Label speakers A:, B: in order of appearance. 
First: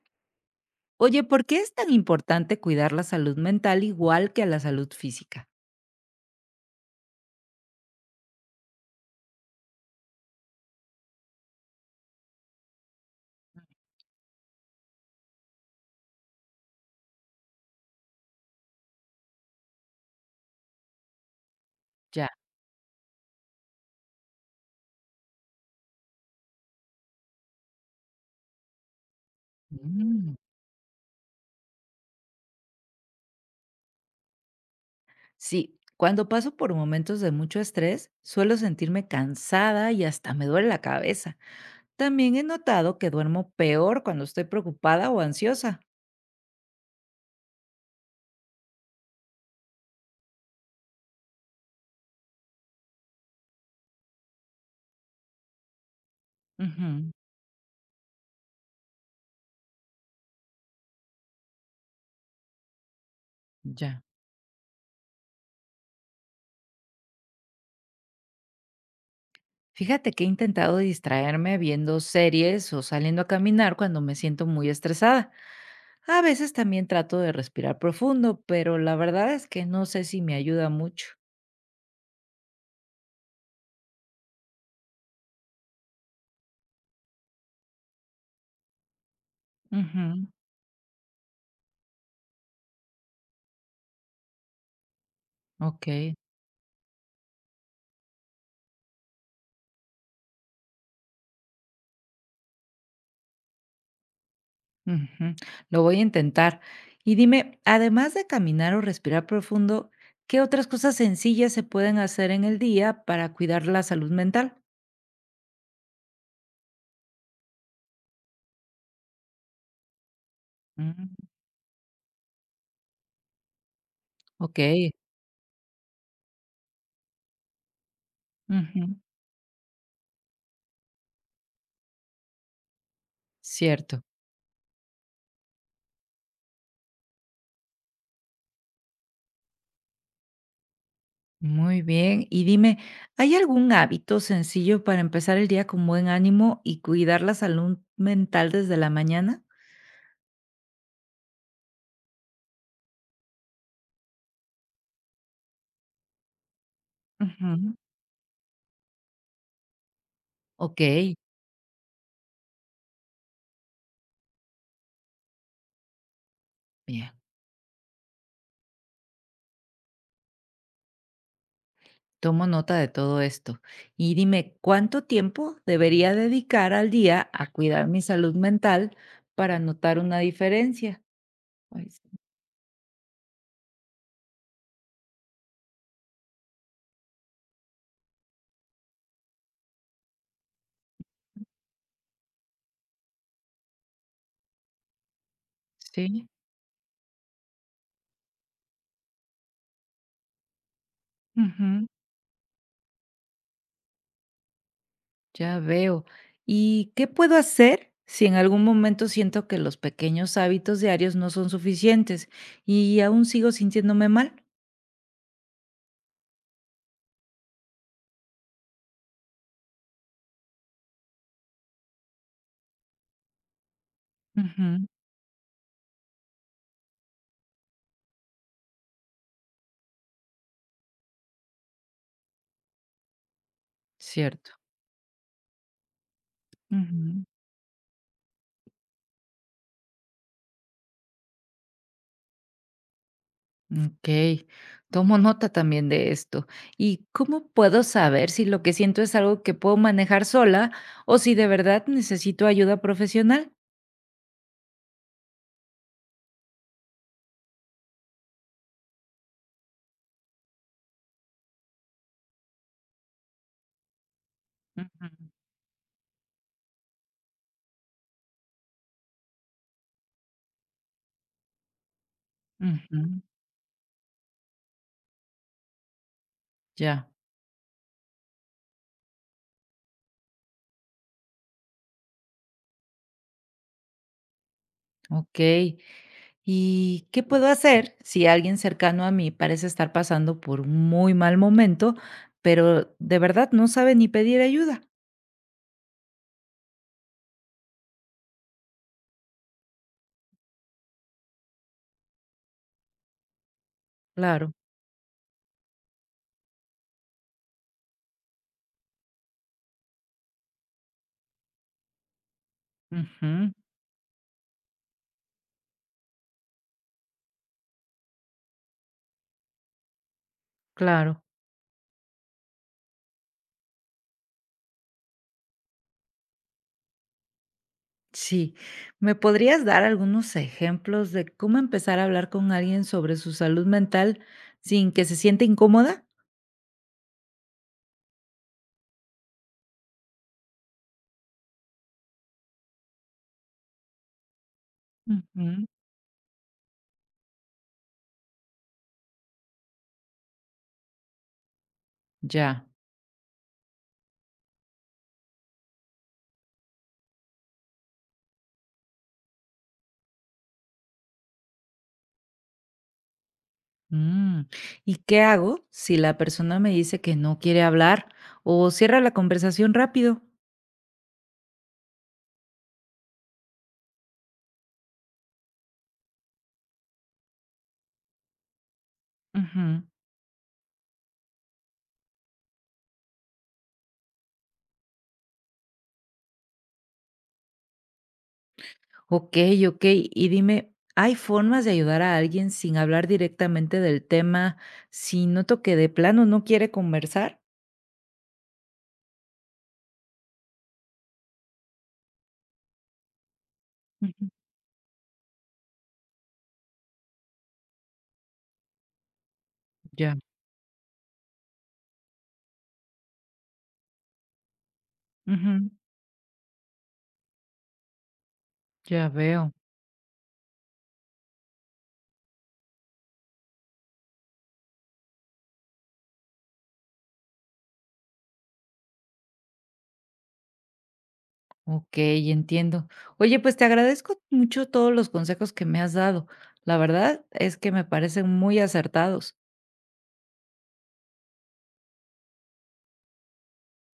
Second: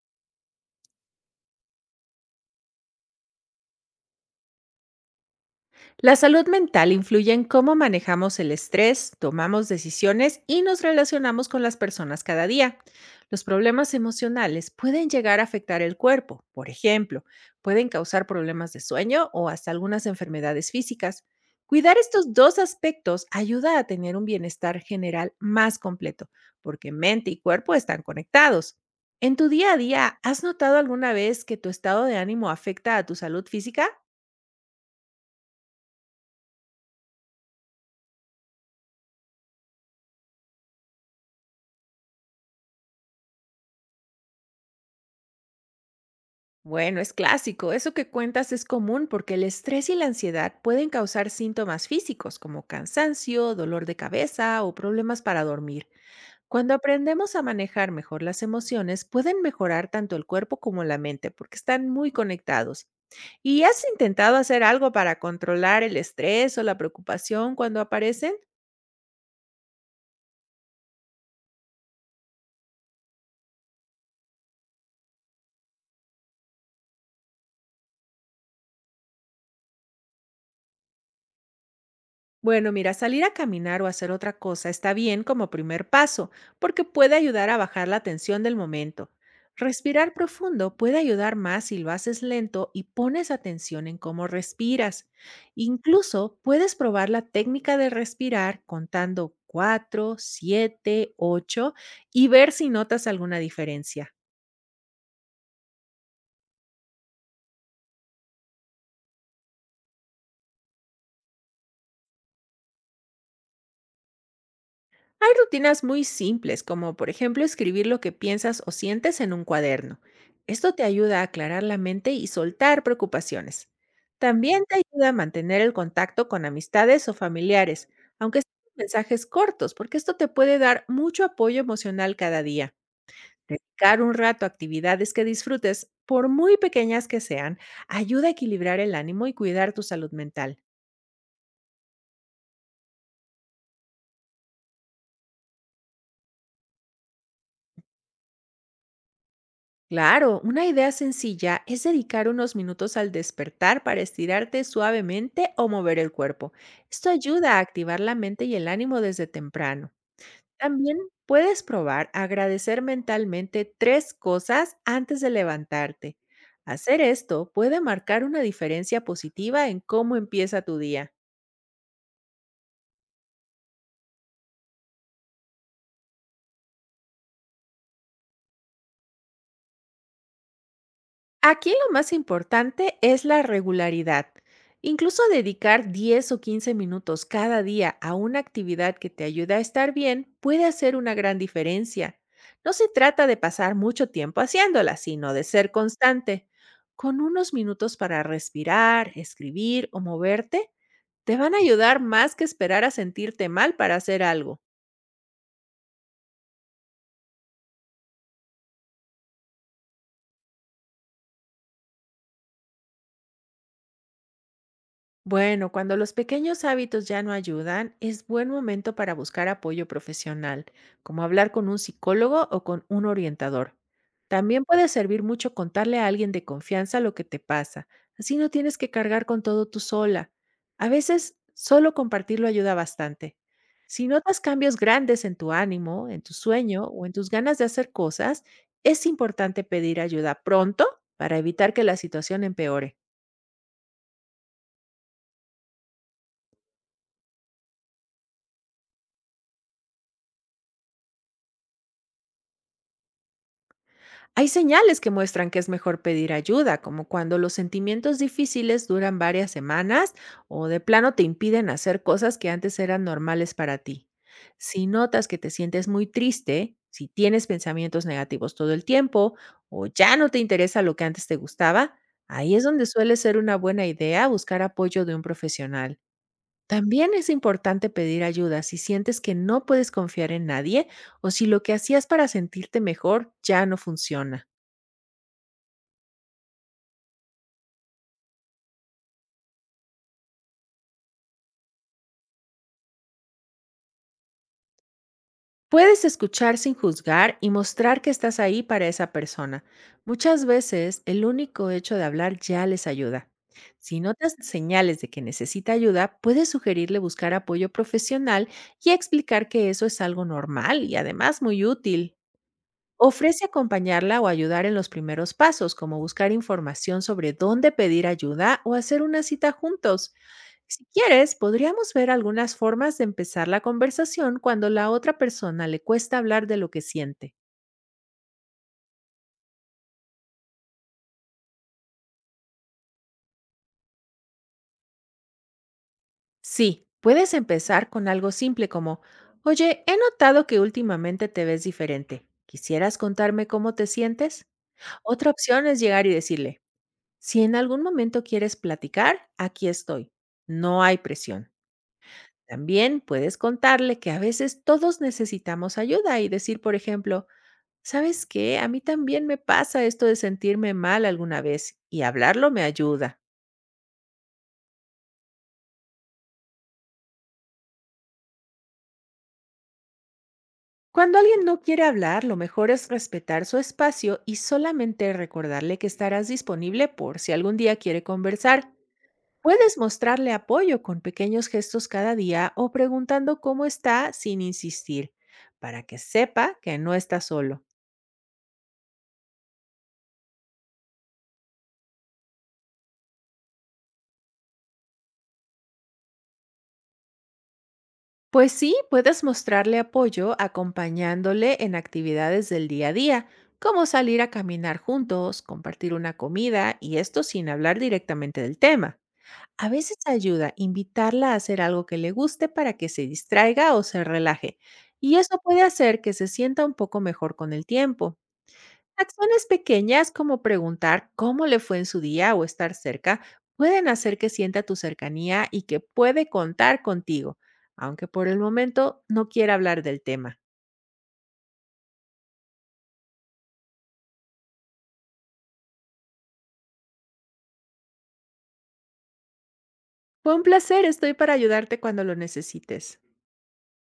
A: Oye, ¿por qué es tan importante cuidar la salud mental igual que a la salud física?
B: La salud mental influye en cómo manejamos el estrés, tomamos decisiones y nos relacionamos con las personas cada día. Los problemas emocionales pueden llegar a afectar el cuerpo, por ejemplo, pueden causar problemas de sueño o hasta algunas enfermedades físicas. Cuidar
A: Ya.
B: estos dos aspectos ayuda a tener un bienestar general más completo, porque mente y cuerpo están conectados. En tu día a día,
A: Mm.
B: ¿has notado alguna vez que tu estado de ánimo afecta a tu salud física?
A: Sí, cuando paso por momentos de mucho estrés, suelo sentirme cansada y hasta me duele la cabeza. También he notado que duermo peor cuando estoy preocupada o ansiosa.
B: Bueno, es clásico. Eso que cuentas es común porque el estrés y la ansiedad pueden causar síntomas físicos como cansancio, dolor de cabeza o problemas para dormir. Cuando
A: Ujú.
B: aprendemos a manejar mejor las emociones, pueden mejorar tanto el cuerpo como la mente porque están muy conectados. ¿Y has
A: Ya.
B: intentado hacer algo para controlar el estrés o la preocupación cuando aparecen?
A: Fíjate que he intentado distraerme viendo series o saliendo a caminar cuando me siento muy estresada. A veces también trato de respirar profundo, pero la verdad es que no sé si me ayuda mucho.
B: Bueno, mira, salir a caminar o hacer otra cosa está bien como primer paso, porque puede ayudar a bajar la tensión del momento. Respirar
A: Ujú.
B: profundo puede ayudar más si lo haces lento y pones atención en cómo respiras.
A: Okey,
B: Incluso puedes probar la técnica de respirar contando 4, 7, 8 y ver si notas alguna diferencia.
A: ujú, lo voy a intentar. Y dime, además de caminar o respirar profundo, ¿qué otras cosas sencillas se pueden hacer en el día para cuidar la salud mental?
B: Hay rutinas muy simples, como por ejemplo escribir lo que piensas o sientes en un cuaderno. Esto te
A: Mm,
B: ayuda a aclarar la mente y soltar preocupaciones. También te
A: okey,
B: ayuda a mantener el contacto con amistades o familiares, aunque sean
A: ujú,
B: mensajes cortos, porque esto te puede dar mucho apoyo emocional cada día. Dedicar
A: cierto,
B: un rato a actividades que disfrutes, por muy pequeñas que sean, ayuda a equilibrar el ánimo y cuidar tu salud mental.
A: muy bien. Y dime, ¿hay algún hábito sencillo para empezar el día con buen ánimo y cuidar la salud mental desde la mañana?
B: Claro, una idea sencilla es dedicar unos minutos al despertar para estirarte suavemente o mover el cuerpo. Esto ayuda a
A: Ujú,
B: activar la mente y el ánimo desde temprano. También
A: okey,
B: puedes probar agradecer mentalmente tres cosas antes de levantarte. Hacer
A: bien.
B: esto puede marcar una diferencia positiva en cómo empieza tu día.
A: Tomo nota de todo esto. Y dime, ¿cuánto tiempo debería dedicar al día a cuidar mi salud mental para notar una diferencia?
B: Aquí
A: Ay,
B: lo
A: sí.
B: más importante es la regularidad. Incluso dedicar 10 o 15 minutos cada día a una actividad que te ayude a estar bien puede hacer una gran diferencia. No se trata de pasar mucho tiempo haciéndola, sino de ser
A: Sí.
B: constante. Con unos minutos para respirar, escribir o moverte, te van a
A: Ujú.
B: ayudar más que esperar a sentirte mal para hacer algo.
A: Ya veo. ¿Y qué puedo hacer si en algún momento siento que los pequeños hábitos diarios no son suficientes y aún sigo sintiéndome mal?
B: Bueno, cuando los pequeños hábitos ya no ayudan, es buen momento para buscar apoyo profesional, como hablar con un psicólogo o con un orientador. También
A: Ujú.
B: puede servir mucho contarle a alguien de confianza lo que te pasa, así no tienes que cargar con todo tú sola. A veces, solo compartirlo ayuda bastante. Si notas
A: Cierto.
B: cambios grandes en tu ánimo, en tu sueño o en tus ganas de hacer cosas, es importante pedir ayuda pronto para evitar que la situación empeore.
A: Okey, tomo nota también de esto. ¿Y cómo puedo saber si lo que siento es algo que puedo manejar sola o si de verdad necesito ayuda profesional?
B: Hay señales que muestran que es mejor pedir ayuda, como cuando los sentimientos difíciles duran varias semanas o de plano te impiden hacer cosas que antes eran normales para ti. Si notas
A: Ujú,
B: que te sientes muy triste, si tienes pensamientos negativos todo el tiempo o ya no te interesa lo que antes te gustaba, ahí es donde suele
A: ujú,
B: ser una buena idea buscar apoyo de un profesional.
A: ya,
B: También es importante pedir ayuda si sientes que no puedes confiar en nadie o si lo que hacías para sentirte mejor ya no funciona.
A: okey. ¿Y qué puedo hacer si alguien cercano a mí parece estar pasando por un muy mal momento, pero de verdad no sabe ni pedir ayuda?
B: Puedes escuchar sin juzgar y mostrar que estás ahí para esa persona. Muchas veces el único hecho de hablar ya les ayuda. Si notas
A: Claro,
B: señales de que necesita ayuda, puedes sugerirle buscar apoyo profesional y explicar que eso es algo normal y además muy útil. Ofrece
A: ujú,
B: acompañarla o ayudar en los primeros pasos, como buscar información sobre dónde pedir ayuda o hacer una cita juntos. Si
A: claro.
B: quieres, podríamos ver algunas formas de empezar la conversación cuando la otra persona le cuesta hablar de lo que siente.
A: Sí, ¿me podrías dar algunos ejemplos de cómo empezar a hablar con alguien sobre su salud mental sin que se sienta incómoda?
B: Sí, puedes empezar con algo simple como, oye, he notado que últimamente te ves diferente. ¿Quisieras contarme cómo te sientes? Otra opción
A: Ujú,
B: es llegar y decirle, si en algún momento quieres platicar, aquí estoy. No hay presión.
A: ya.
B: También puedes contarle que a veces todos necesitamos ayuda y decir, por ejemplo, ¿sabes qué? A mí también me pasa esto de sentirme mal alguna vez y hablarlo me ayuda.
A: Mm, ¿y qué hago si la persona me dice que no quiere hablar o cierra la conversación rápido?
B: Cuando alguien no quiere hablar, lo mejor es respetar su espacio y solamente recordarle que estarás disponible por si algún día quiere conversar. Puedes
A: Ujú.
B: mostrarle apoyo con pequeños gestos cada día o preguntando cómo está sin insistir, para que sepa que no está solo.
A: Ok, ok. Y dime, ¿hay formas de ayudar a alguien sin hablar directamente del tema si noto que de plano no quiere conversar?
B: Pues sí, puedes mostrarle apoyo acompañándole en actividades del día a día, como salir
A: Ujú,
B: a caminar juntos, compartir una comida y esto sin hablar directamente del tema. A veces
A: ya,
B: ayuda invitarla a hacer algo que le guste para que se distraiga o se relaje, y eso puede
A: ujú,
B: hacer que se sienta un poco mejor con el tiempo.
A: ya
B: Acciones
A: veo.
B: pequeñas como preguntar cómo le fue en su día o estar cerca pueden hacer que sienta tu cercanía y que puede contar contigo, aunque por el momento no quiera hablar del tema.
A: Okey, entiendo. Oye, pues, te agradezco mucho todos los consejos que me has dado. La verdad es que me parecen muy acertados.
B: Fue un placer, estoy para ayudarte cuando lo necesites.